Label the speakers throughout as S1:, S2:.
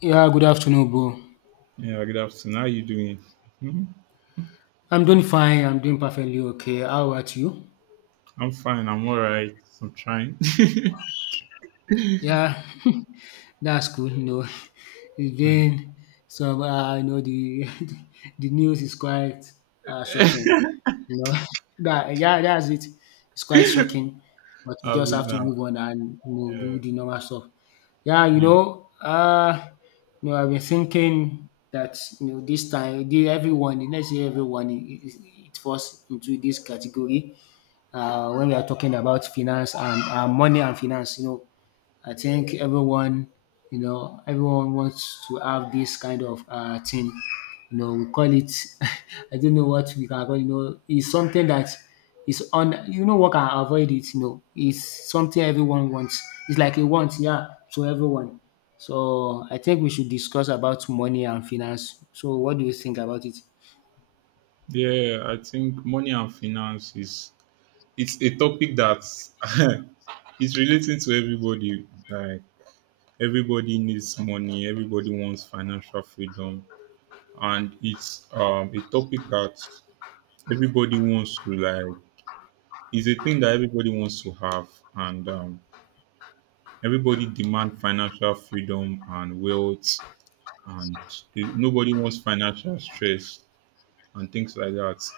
S1: Yeah, good afternoon, bro.
S2: Yeah, good afternoon. How you doing? hmm
S1: I'm doing fine. I'm doing perfectly okay. How about you?
S2: I'm fine. I'm all right. I'm trying.
S1: Yeah, that's cool. It's
S2: Mm.
S1: been some. The the news is quite shocking. You know, that yeah, that's it. It's quite shocking, but we
S2: I'll
S1: just
S2: be
S1: have to
S2: now.
S1: move on and
S2: Yeah,
S1: do the normal stuff. Yeah, you
S2: yeah,
S1: know, uh, you know, I've been thinking that this time, the everyone, let's say everyone, it falls into this category when we are talking about finance and money and finance. I think everyone, everyone wants to have this kind of thing. We call it, I don't know what we can call, it's something that is on, what can avoid it, it's something everyone wants. It's like a want, yeah, to everyone. So I think we should discuss about money and finance. So what do you think about it?
S2: yeah. I think money and finance is it's a topic that it's relating to everybody. Like everybody needs money. Everybody wants financial freedom, and it's a topic that everybody wants to like. It's a thing that everybody wants to have, and everybody demand financial freedom and wealth and nobody wants financial stress and things like that.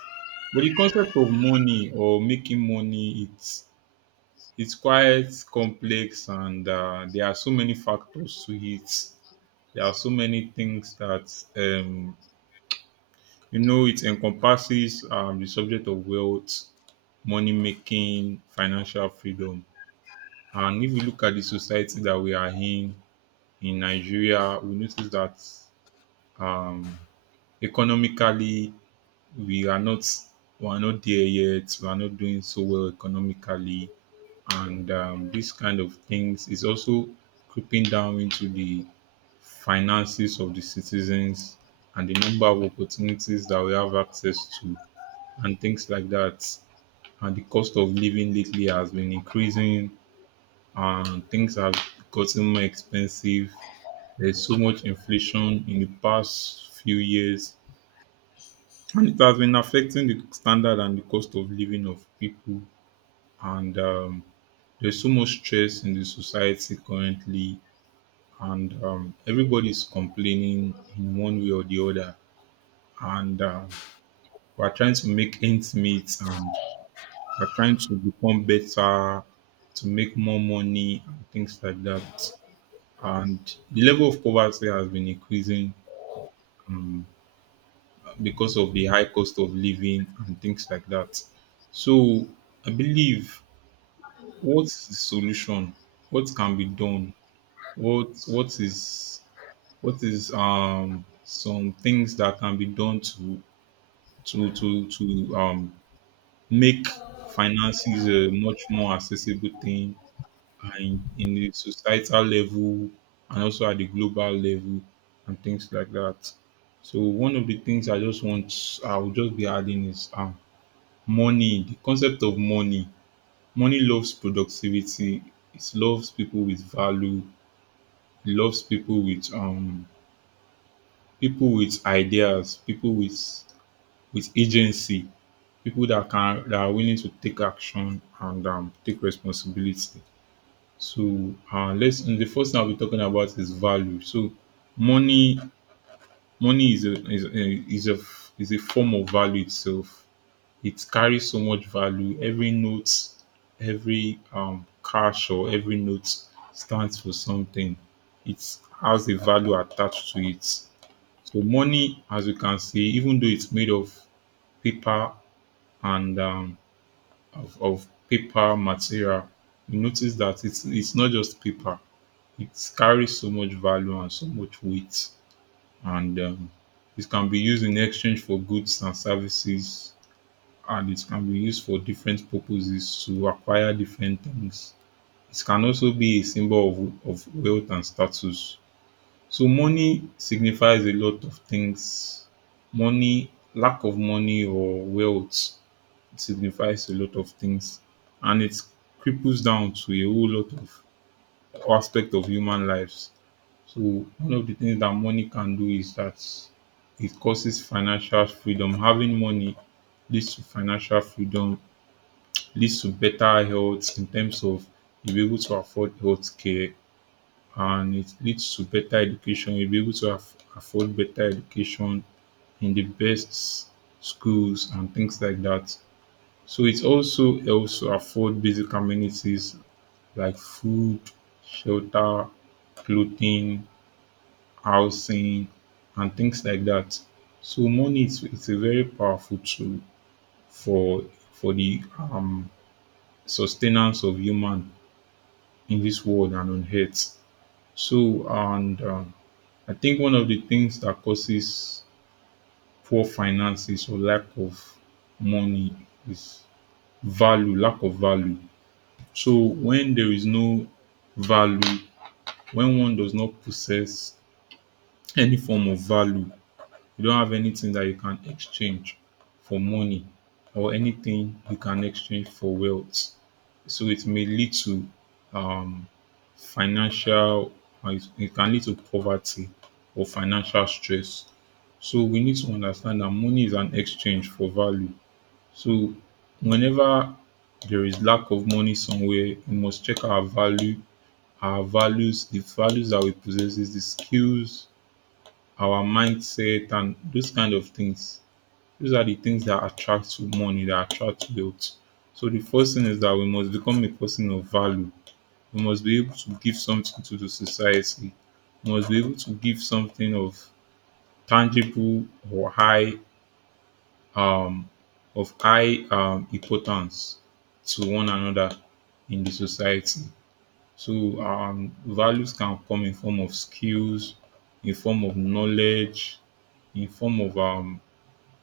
S2: But the concept of money or making money, it's quite complex, and there are so many factors to it. There are so many things that you know it encompasses the subject of wealth, money making, financial freedom. And if you look at the society that we are in Nigeria, we notice that economically we are not we are not there yet. We are not doing so well economically, and this kind of things is also creeping down into the finances of the citizens and the number of opportunities that we have access to and things like that. And the cost of living lately has been increasing, and things have gotten more expensive. There's so much inflation in the past few years and it has been affecting the standard and the cost of living of people and there's so much stress in the society currently and everybody's complaining in one way or the other and we're trying to make ends meet and we're trying to become better to make more money and things like that and the level of poverty has been increasing um, because of the high cost of living and things like that. So I believe what's the solution? What can be done? What is what is some things that can be done to to to to um make finances a much more accessible thing and in the societal level and also at the global level and things like that. So one of the things I will just be adding is money, the concept of money. Money loves productivity. It loves people with value. It loves people with ideas, people with agency, people that can that are willing to take action and take responsibility. So let's and the first thing I'll be talking about is value. So money money is a is a, is a is a form of value itself. It carries so much value. Every cash or every note stands for something. It has a value attached to it. So money, as you can see, even though it's made of paper and of paper material, you notice that it's not just paper. It carries so much value and so much weight, and it can be used in exchange for goods and services and it can be used for different purposes to acquire different things. It can also be a symbol of wealth and status. So money signifies a lot of things. Money, lack of money or wealth signifies a lot of things. And it cripples down to a whole lot of aspect of human lives. So one of the things that money can do is that it causes financial freedom. Having money leads to financial freedom leads to better health in terms of you'll be able to afford health care and it leads to better education. You'll be able to afford better education in the best schools and things like that. So it also helps to afford basic amenities like food, shelter, clothing, housing, and things like that. So money is it's a very powerful tool for for the sustenance of human in this world and on earth. So, and I think one of the things that causes poor finances or lack of money is value, lack of value. So, when there is no value, when one does not possess any form of value, you don't have anything that you can exchange for money or anything you can exchange for wealth. So, it may lead to um, financial it can lead to poverty or financial stress. So we need to understand that money is an exchange for value. So whenever there is lack of money somewhere, we must check our value, our values, the values that we possess, the skills, our mindset, and those kind of things. Those are the things that attract to money, that attract wealth. So the first thing is that we must become a person of value we must be able to give something to the society. We must be able to give something of tangible or high um of high importance to one another in the society. So values can come in form of skills, in form of knowledge, in form of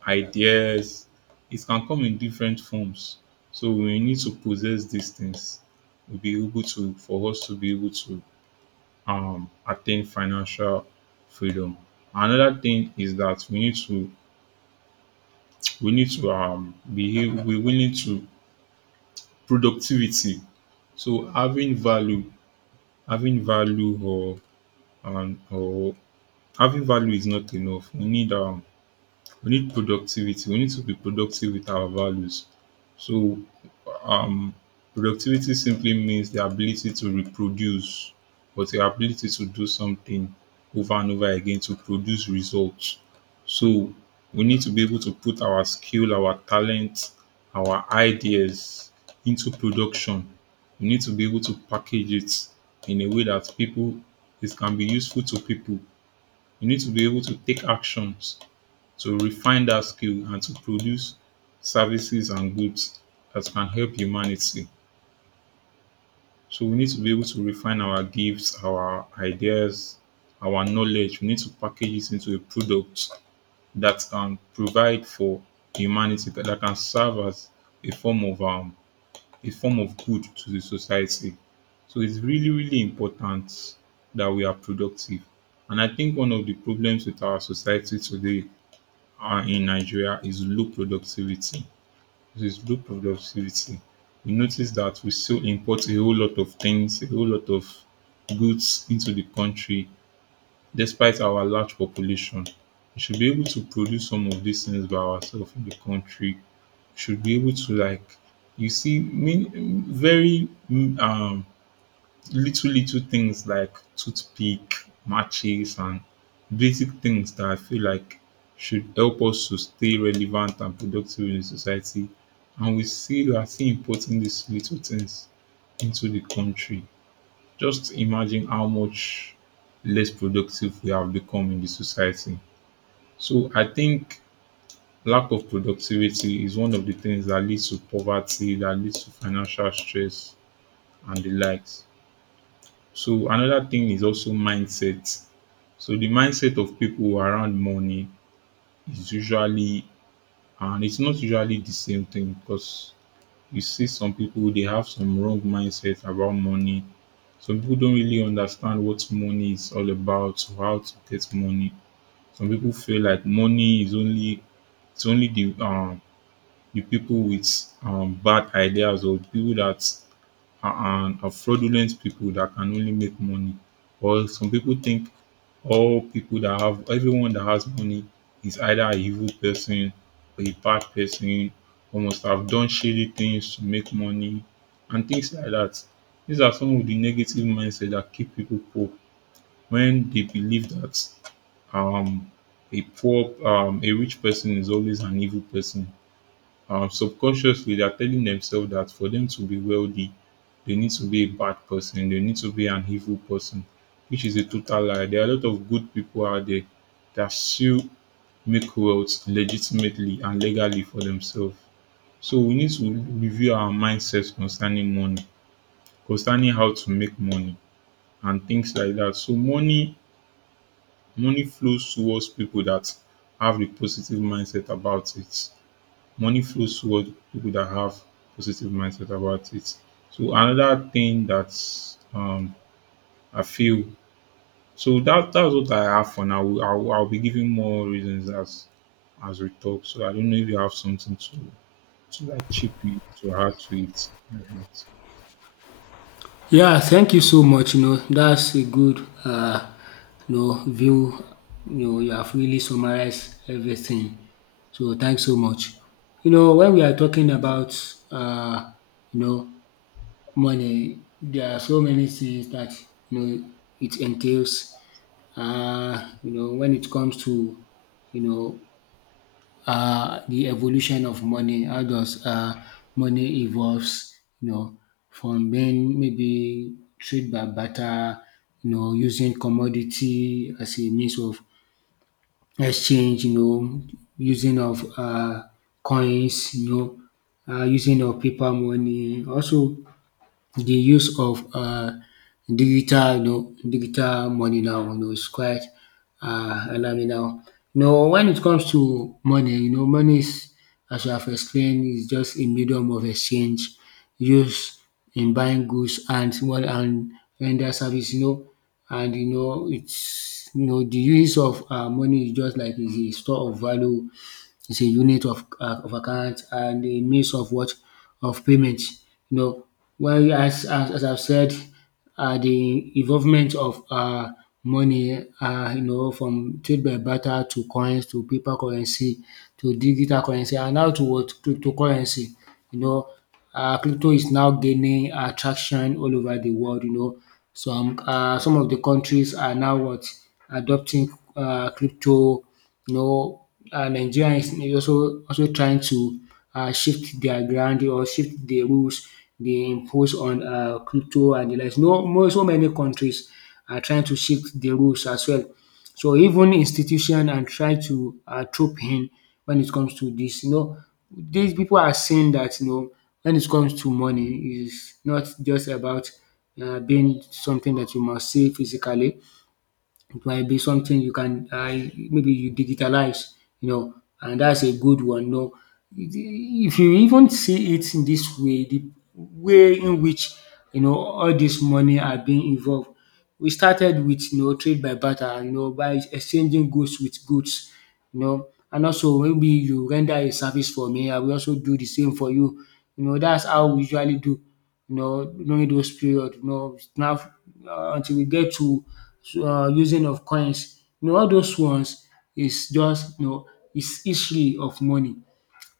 S2: ideas. It can come in different forms. So we need to possess these things. We'll be able to for us to be able to attain financial freedom. Another thing is that we need to productivity. So having value or having value is not enough. We need productivity. We need to be productive with our values. So Um, productivity simply means the ability to reproduce, but the ability to do something over and over again to produce results. So we need to be able to put our skill, our talent, our ideas into production. We need to be able to package it in a way that people it can be useful to people. We need to be able to take actions to refine that skill and to produce services and goods that can help humanity. So we need to be able to refine our gifts, our ideas, our knowledge. We need to package it into a product that can provide for humanity, that can serve as a form of good to the society. So it's really, really important that we are productive. And I think one of the problems with our society today in Nigeria is low productivity. This is low productivity. We notice that we still import a whole lot of things, a whole lot of goods into the country, despite our large population. We should be able to produce some of these things by ourselves in the country. Should be able to like you see, mean very mm, um little little things like toothpick, matches, and basic things that I feel like should help us to stay relevant and productive in society. And we still are still importing these little things into the country. Just imagine how much less productive we have become in the society. So I think lack of productivity is one of the things that leads to poverty, that leads to financial stress and the likes. So another thing is also mindset. So the mindset of people around money is usually and it's not usually the same thing because you see some people they have some wrong mindset about money. Some people don't really understand what money is all about, or how to get money. Some people feel like money is only it's only the people with bad ideas or the people that and are fraudulent people that can only make money. Or some people think all people that have everyone that has money is either a evil person or a bad person or must have done shady things to make money and things like that. These are some of the negative mindset that keep people poor when they believe that um a rich person is always an evil person. Subconsciously they are telling themselves that for them to be wealthy, they need to be a bad person, they need to be an evil person, which is a total lie. There are a lot of good people out there that still make wealth legitimately and legally for themselves. So we need to review our mindset concerning money, concerning how to make money and things like that. So money flows towards people that have a positive mindset about it money flows toward people that have positive mindset about it. So another thing that's I feel so that that's what I have for now. I'll be giving more reasons as we talk. So I don't know if you have something to like chip in to add to it.
S1: Yeah, thank you so much. That's a good view. You have really summarized everything. So thanks so much. When we are talking about uh, you know money, there are so many things that you know it entails. When it comes to you know the evolution of money. How does money evolves? You know, from being maybe trade by barter, using commodity as a means of exchange. Using of coins. Using of paper money. Also, the use of digital digital money now is quite alarming now. When it comes to money money is, as I have explained, is just a medium of exchange use in buying goods and one and render service, and it's, the use of money is just like is a store of value. It's a unit of account and a means of what of payment. You know well, as I've said, the involvement of money, from trade by barter to coins to paper currency to digital currency and how to what cryptocurrency. You know uh, crypto is now gaining traction all over the world. Some of the countries are now what adopting crypto. You know, Nigeria is also trying to shift their ground or shift the rules they impose on crypto and the like. No, so many countries are trying to shift the rules as well. So even institution and try to throw pain when it comes to this. These people are saying that when it comes to money is not just about being something that you must see physically. It might be something you can, maybe you digitalize, you know, and that's a good one. No, if you even see it in this way, the way in which all this money are being involved. We started with trade by barter, by exchanging goods with goods, and also maybe you render a service for me, I will also do the same for you. That's how we usually do, during those period, now, until we get to using of coins. All those ones is just is history of money.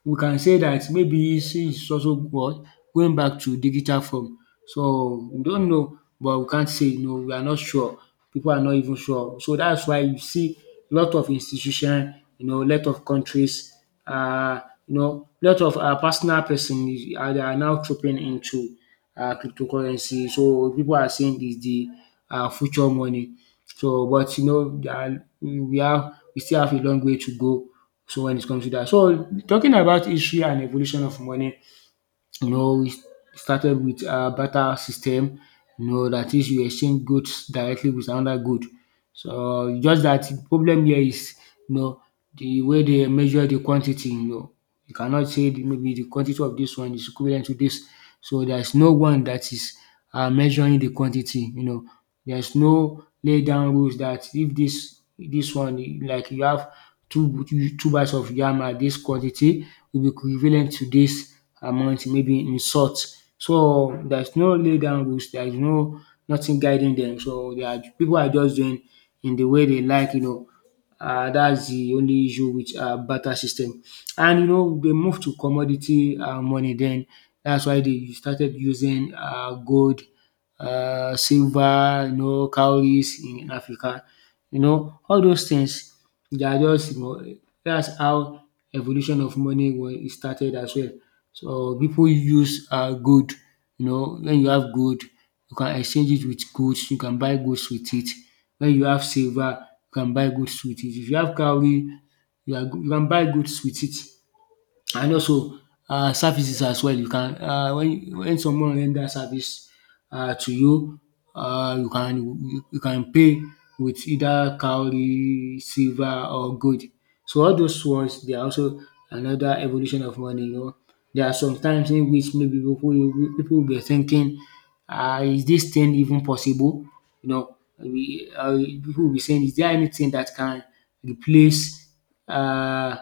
S1: We can say that maybe since it's also what going back to digital form. So we don't know, but we can't say no, we are not sure. People are not even sure. So that's why you see a lot of institution, a lot of countries, uh, a lot of personal person, they are now trooping into cryptocurrency. So people are saying is the future money. So but we have we still have a long way to go, so when it comes to that, so talking about history and evolution of money, we started with a barter system. That is you exchange goods directly with another good. So just that the problem here is, you know the way they measure the quantity. You cannot say the maybe the quantity of this one is equivalent to this. So there's no one that is measuring the quantity. There's no lay down rules that if this one like you have two two bags of yam at this quantity will be equivalent to this amount maybe in salt. So there's no lay down rules. There's no nothing guiding them. So they are people are just doing in the way they like. That's the only issue with barter system. And they moved to commodity money. Then that's why they started using gold, silver, cowries in Africa. All those things they are just, dat's how evolution of money was started as well. So pipu use gold. When you have gold you can exchange it with goods, you can buy goods with it. When you have silver you can buy goods with it. If you have cowrie, you can buy goods with it, and also services as well. You can when someone render service to you, you can, you can pay with either cowrie, silver or gold. So all those ones they are also another evolution of money. There are some times in which maybe people will be thinking, is this thing even possible? You know, we people will be saying, is there anything that can replace uh,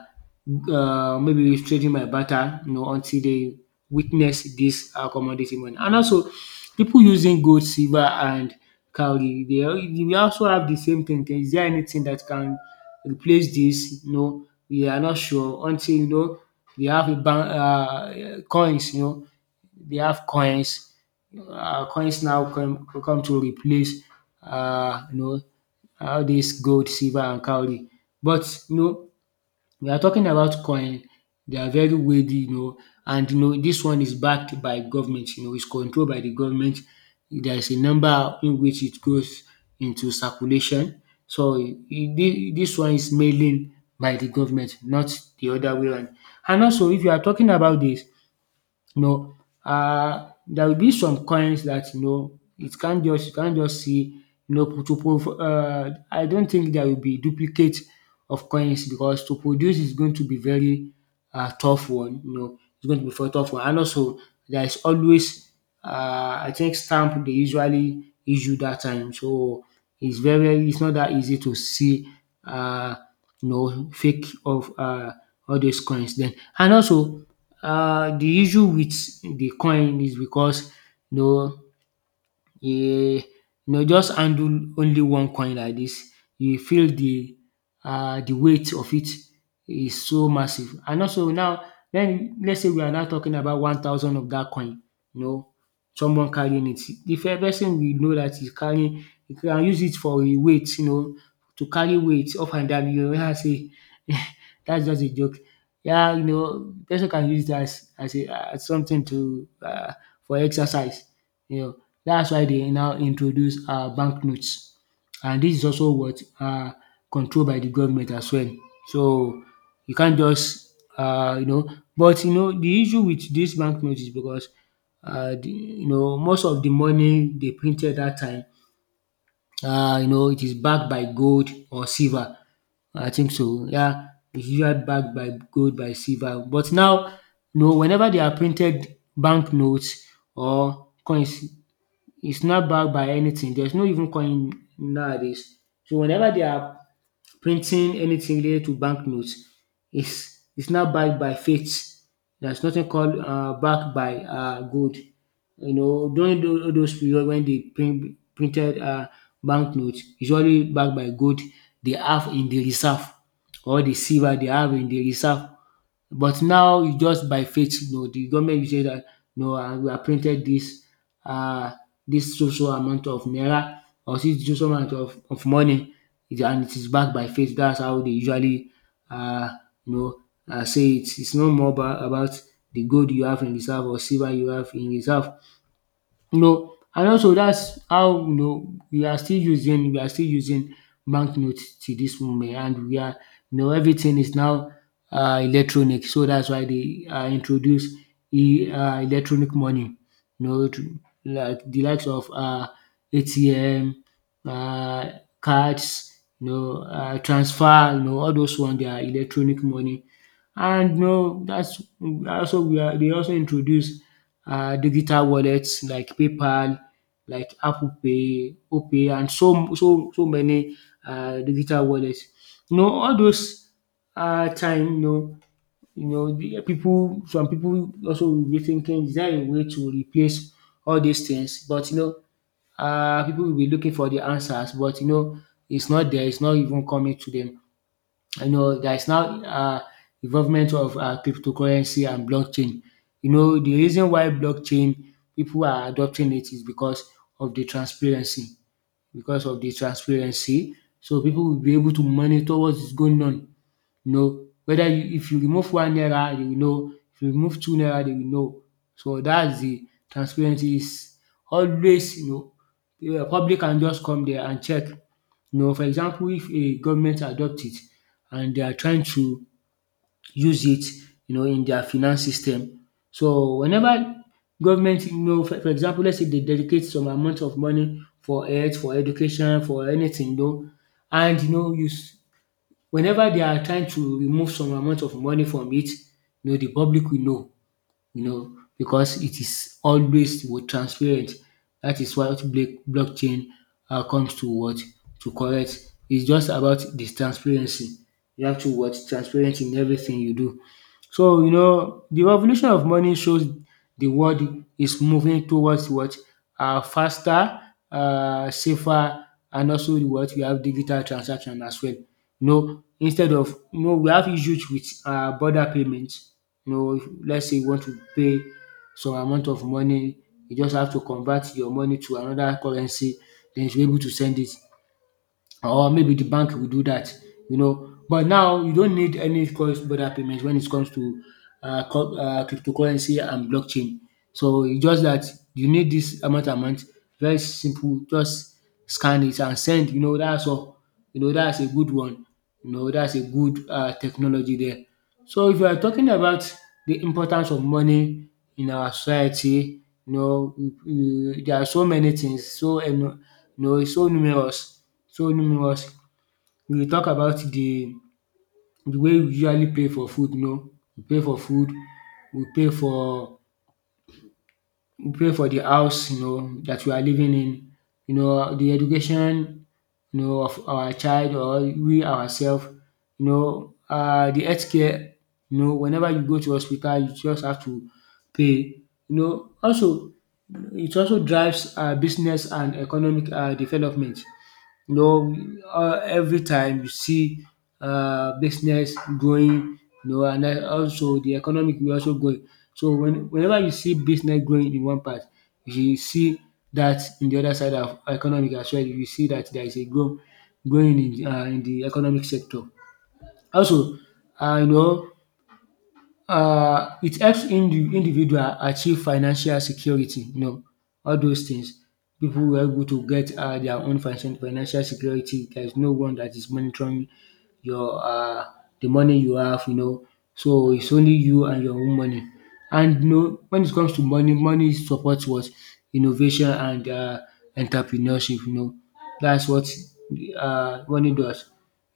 S1: maybe trading my barter? Until they witness this commodity money, and also people using gold, silver, and cowrie. They we also have the same thing. Is there anything that can replace this? We are not sure until, they have a ban. Coins, they have coins. Coins now come to replace, Uh, you know all this gold, silver and cowry. But you know we are talking about coin. They are very weighty, and this one is backed by government. It's controlled by the government. There is a number in which it goes into circulation. So this one is mainly by the government, not the other way around. And also, if you are talking about this, you know, there will be some coins that, it can't just you can't just see, to pro I don't think there will be duplicate of coins because to produce is going to be very tough one. It's going to be very tough one. And also there is always I think stamp they usually issue that time, so it's very it's not that easy to see um fake of all those coins then. And also the issue with the coin is because, you know um you just handle only one coin like this. You feel the weight of it is so massive. And also now then let's say we are now talking about 1,000 of that coin, you know, someone carrying it. The first person we know that is carrying, you can use it for e weight, to carry weight up and down. You hear am say that's just a joke. Yeah, person can use it as a as something to for exercise. You know that's why they now introduce banknotes, and this is also what controlled by the government as well. So you can't just but the issue with dis banknote is because, the you know most of the money they printed that time, it is backed by gold or silver. I think so. Yeah, it's usually backed by gold by silver. But now whenever they are printed banknotes or coins it's not backed by anything. There's no even coin nowadays. So whenever they are printing anything related to banknotes, it's not backed by faith. There's nothing called backed by gold. During those period when they printed banknotes, usually backed by gold they have in the reserve or the silver they have in the reserve. But now it's just by faith. The government will say that no, we have printed this, uh, this so so amount of naira or this so so amount of money, and it is backed by faith. That's how they usually uh, you know say it. It's no more about the gold you have in reserve or silver you have in reserve, you know. And also that's how, you know, we are still using bank to this moment, and we are, you know, everything is now electronic. So that's why they introduce e electronic money, you know, to, like the likes of ATM uh cards, you know, transfer, you know, all those one are electronic money. And no, that's also we are. They also introduce digital wallets like PayPal, like Apple Pay, OPay, and so so so many digital wallets. You know, all those time, you know, the people, some people also will be thinking, is there a way to replace all these things? But you know, people will be looking for the answers, but you know, it's not there, it's not even coming to them, you know. There is now involvement of cryptocurrency and blockchain. You know, the reason why blockchain people are adopting it is because of the transparency, because of the transparency. So people will be able to monitor what is going on. You know, if you remove one naira, they will know. If you remove two naira, they will know. So that's the transparency, is always, you know, the public can just come there and check. You know, for example, if a government adopt it and they are trying to use it, you know, in their finance system. So whenever government, you know, for example, let's say they dedicate some amount of money for health, for education, for anything, you know, and you know, you s- whenever they are trying to remove some amount of money from it, you know, the public will know, you know, because it is always what transparent. That is what blockchain comes to what to correct. It's just about this transparency. You have to what transparent in everything you do. So you know the revolution of money shows the world is moving towards what faster, safer, and also what we have digital transaction as well. No, instead of no, we have issues with border payments. You know, let's say you want to pay some amount of money, you just have to convert your money to another currency, then you'll able to send it, or maybe the bank will do that, you know. But now you don't need any cross-border payment when it comes to cryptocurrency and blockchain. So it's just that you need this amount, very simple, just scan it and send. You know that's all. You know that's a good one. You know that's a good technology there. So if you are talking about the importance of money in our society, you know, there are so many things, so you know so numerous, so numerous. We talk about the way we usually pay for food, you know, we pay for food, we pay for, we pray for the house you know that we are living in, you know the education, you know, of our child or we ourselves. You know, the healthcare. You know whenever you go to hospital you just have to pay. You know also it also drives business and economic development. You know, every time you see business growing, you know, and then also the economic will also growing. So whenever you see business growing in one part, you see that in the other side of economic as well, you see that there is a growth growing in the economic sector. Also, uh, you know, it helps individual achieve financial security, you know, all those things. People were able to get their own financial security. There's no one that is monitoring your the money you have, you know. So it's only you and your own money. And you know, when it comes to money, money supports what innovation and entrepreneurship. You know, that's what money does.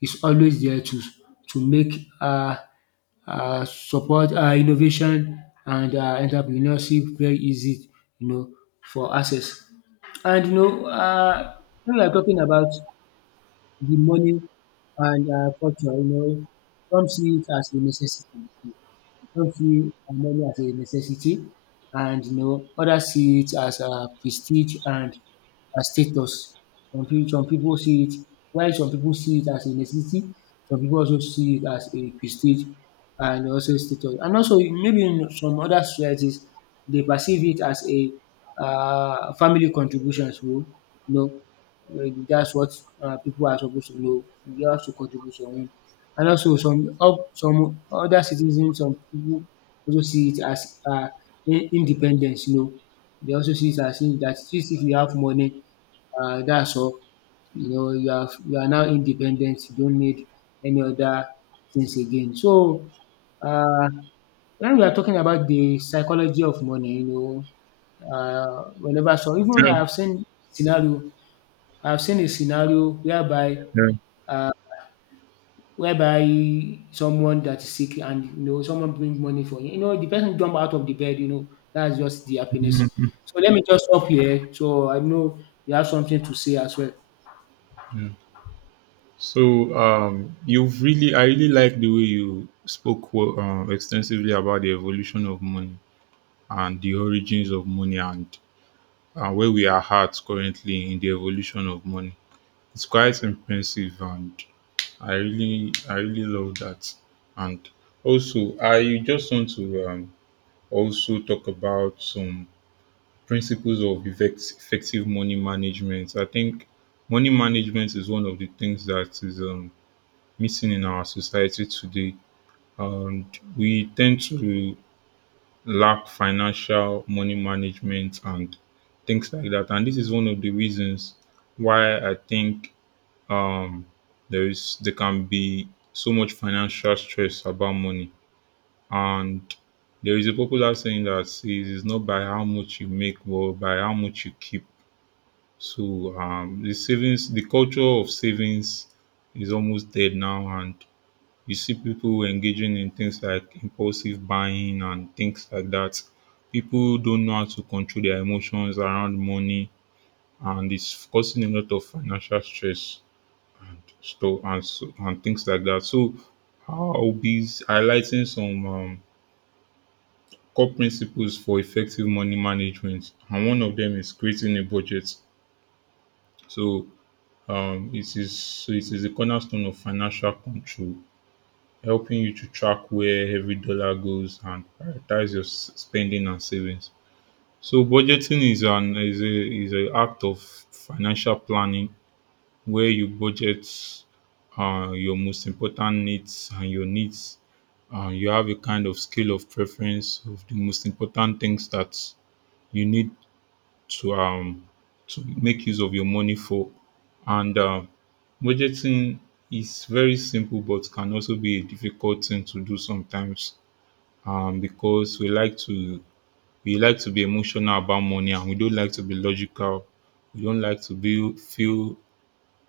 S1: It's always there to make uh, support innovation and entrepreneurship very easy, you know, for access. And you know when we are talking about the money and culture, you know, some see it as a necessity. Some see money as a necessity, and you know others see it as a prestige and a status. Some people see it, while some people see it as a necessity, some people also see it as a prestige and also status. And also maybe in some other societies, they perceive it as a family contribution. So you know, uh, that's what people are supposed to know. You have to contribute your own. And also some other citizens, some people also see it as independence, you know. They also see it as in that, since if you have money, that's all. You know, you are now independent, you don't need any other things again. So uh, when we are talking about the psychology of money, you know, whenever, so even I
S2: Yeah,
S1: have seen scenario, I have seen a scenario whereby
S2: yeah.
S1: uh, whereby someone that is sick and you know someone bring money for you. You know, the person jump out of the bed, you know, that's just the happiness.
S2: Mhm.
S1: So let me just stop here. So I know you have something to say as well.
S2: Yeah. So you've really, I really like the way you spoke extensively about the evolution of money and the origins of money and where we are at currently in the evolution of money. It's quite impressive, and I really love that. And also, I just want to also talk about some principles of effective money management. I think money management is one of the things that is missing in our society today, and we tend to lack financial money management and things like that. And this is one of the reasons why I think um, there can be so much financial stress about money. And there is a popular saying that says it's not by how much you make, but by how much you keep. So the savings, the culture of savings is almost dead now, and you see people engaging in things like impulsive buying and things like that. People don't know how to control their emotions around money, and it's causing a lot of financial stress stuff and so, and things like that. So I'll be highlighting some core principles for effective money management, and one of them is creating a budget. So it is a cornerstone of financial control, helping you to track where every dollar goes and prioritize your spending and savings. So budgeting is an act of financial planning where you budget your most important needs and your needs. You have a kind of scale of preference of the most important things that you need to um to make use of your money for, and budgeting is very simple but can also be a difficult thing to do sometimes because we like to be emotional about money and we don't like to be logical. We don't like to be feel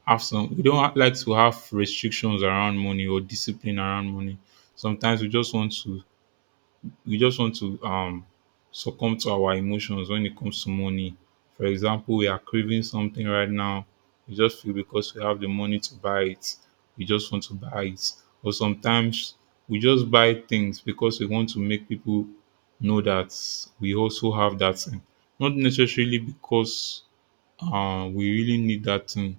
S2: we don't like to have restrictions around money or discipline around money. Sometimes we just want to succumb to our emotions when it comes to money. For example, we are craving something right now. We just feel because we have the money to buy it, we just want to buy it. Or sometimes we just buy things because we want to make people know that we also have that thing. Not necessarily because we really need that thing,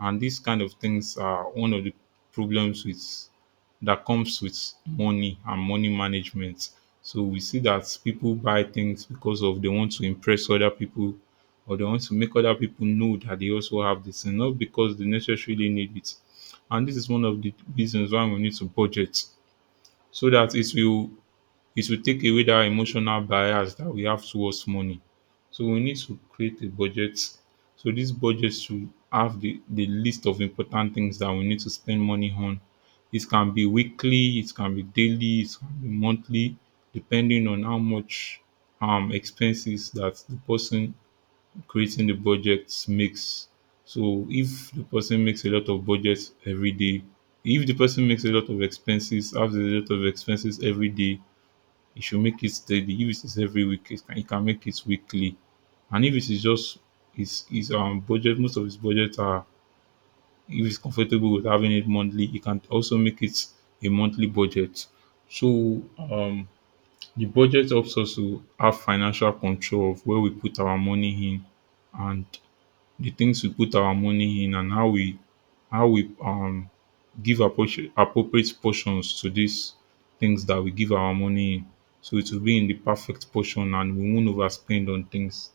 S2: and these kind of things are one of the problems with that comes with money and money management. So we see that people buy things because of they want to impress other people, or they want to make other people know that they also have this and not because they necessarily need it. And this is one of the reasons why we need to budget, so that it will take away that emotional bias that we have towards money. So we need to create a budget. So this budget should have the list of important things that we need to spend money on. It can be weekly, it can be daily, it can be monthly, depending on how much expenses that the person creating the budget makes. So if the person makes a lot of budgets every day, if the person makes a lot of expenses, has a lot of expenses every day, you should make it steady. If it is every week, you can make it weekly. And if it is just his budget, most of his budget are, if he's comfortable with having it monthly, he can also make it a monthly budget. So the budget helps us to have financial control of where we put our money in, and the things we put our money in, and how we give appropriate portions to these things that we give our money in. So it will be in the perfect portion and we won't overspend on things.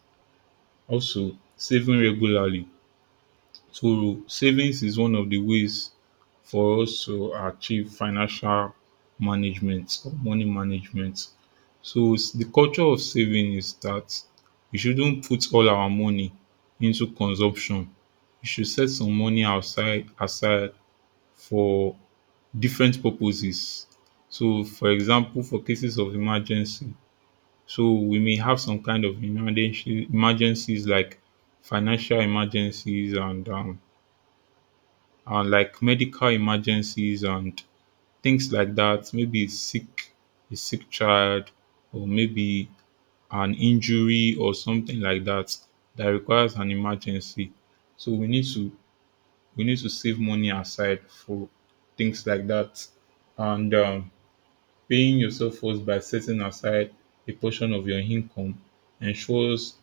S2: Also, saving regularly. So savings is one of the ways for us to achieve financial management or money management. So the culture of saving is that we shouldn't put all our money into consumption. We should set some money outside aside for different purposes. So for example, for cases of emergency, so we may have some kind of emergency emergencies like financial emergencies and like medical emergencies and things like that. Maybe a sick child, or maybe an injury or something like that that requires an emergency. So we need to save money aside for things like that. And paying yourself first by setting aside a portion of your income ensures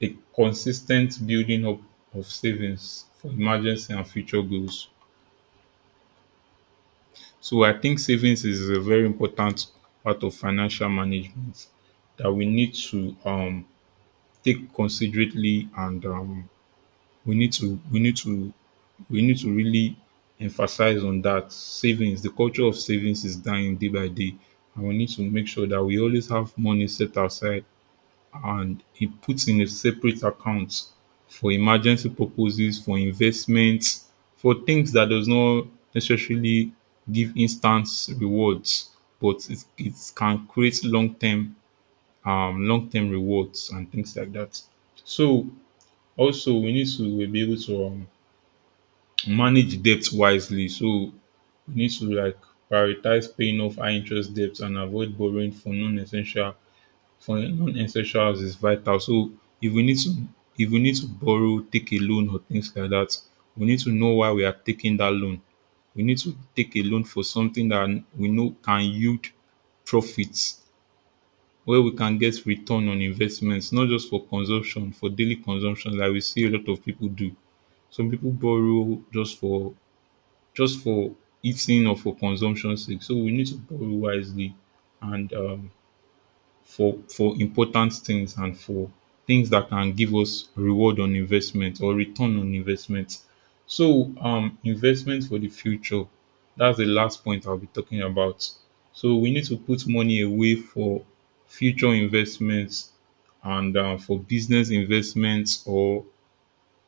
S2: a consistent building up of savings for emergency and future goals. So I think savings is a very important part of financial management that we need to take considerately, and we need to we need to we need to really emphasize on that savings. The culture of savings is dying day by day, and we need to make sure that we always have money set aside and it puts in a separate account for emergency purposes, for investments, for things that does not necessarily give instant rewards, but it can create long term rewards and things like that. So also we need to be able to manage debt wisely. So we need to like prioritize paying off high interest debts, and avoid borrowing for non-essentials is vital. So if we need to if we need to borrow, take a loan or things like that, we need to know why we are taking that loan. We need to take a loan for something that we know can yield profits, where we can get return on investments, not just for consumption, for daily consumption like we see a lot of people do. Some people borrow just for eating or for consumption sake. So we need to borrow wisely, and for important things and for things that can give us reward on investment or return on investment. So investment for the future. That's the last point I'll be talking about. So we need to put money away for future investments, and for business investments, or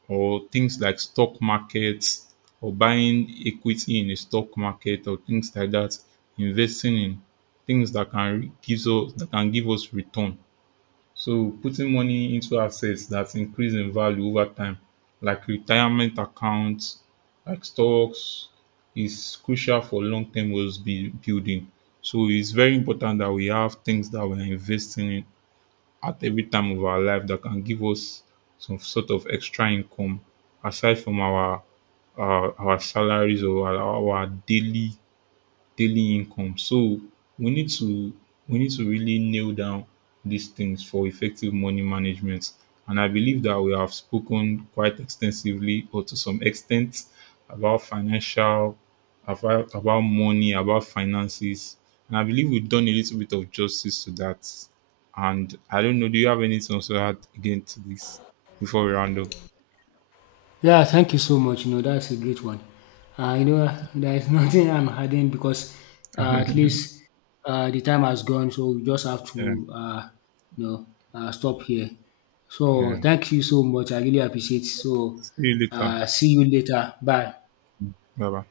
S2: things like stock markets, or buying equity in a stock market or things like that, investing in things that can give us that can give us return. So putting money into assets that increase in value over time, like retirement accounts, like stocks, is crucial for long term wealth building. So it's very important that we have things that we're investing in at every time of our life that can give us some sort of extra income aside from our salaries, or our daily income. So we need to we need to really nail down these things for effective money management. And I believe that we have spoken quite extensively or to some extent about about money, about finances. And I believe we've done a little bit of justice to that. And I don't know, do you have anything else to add again to this before we round up?
S1: Yeah, thank you so much. You know, that's a great one. You know, there is nothing I'm adding because at least the time has gone, so we just have
S2: Yeah,
S1: to you know stop here. So
S2: yeah.
S1: thank you so much. I really appreciate it. So
S2: See you later.
S1: see you later. Bye.
S2: Bye bye.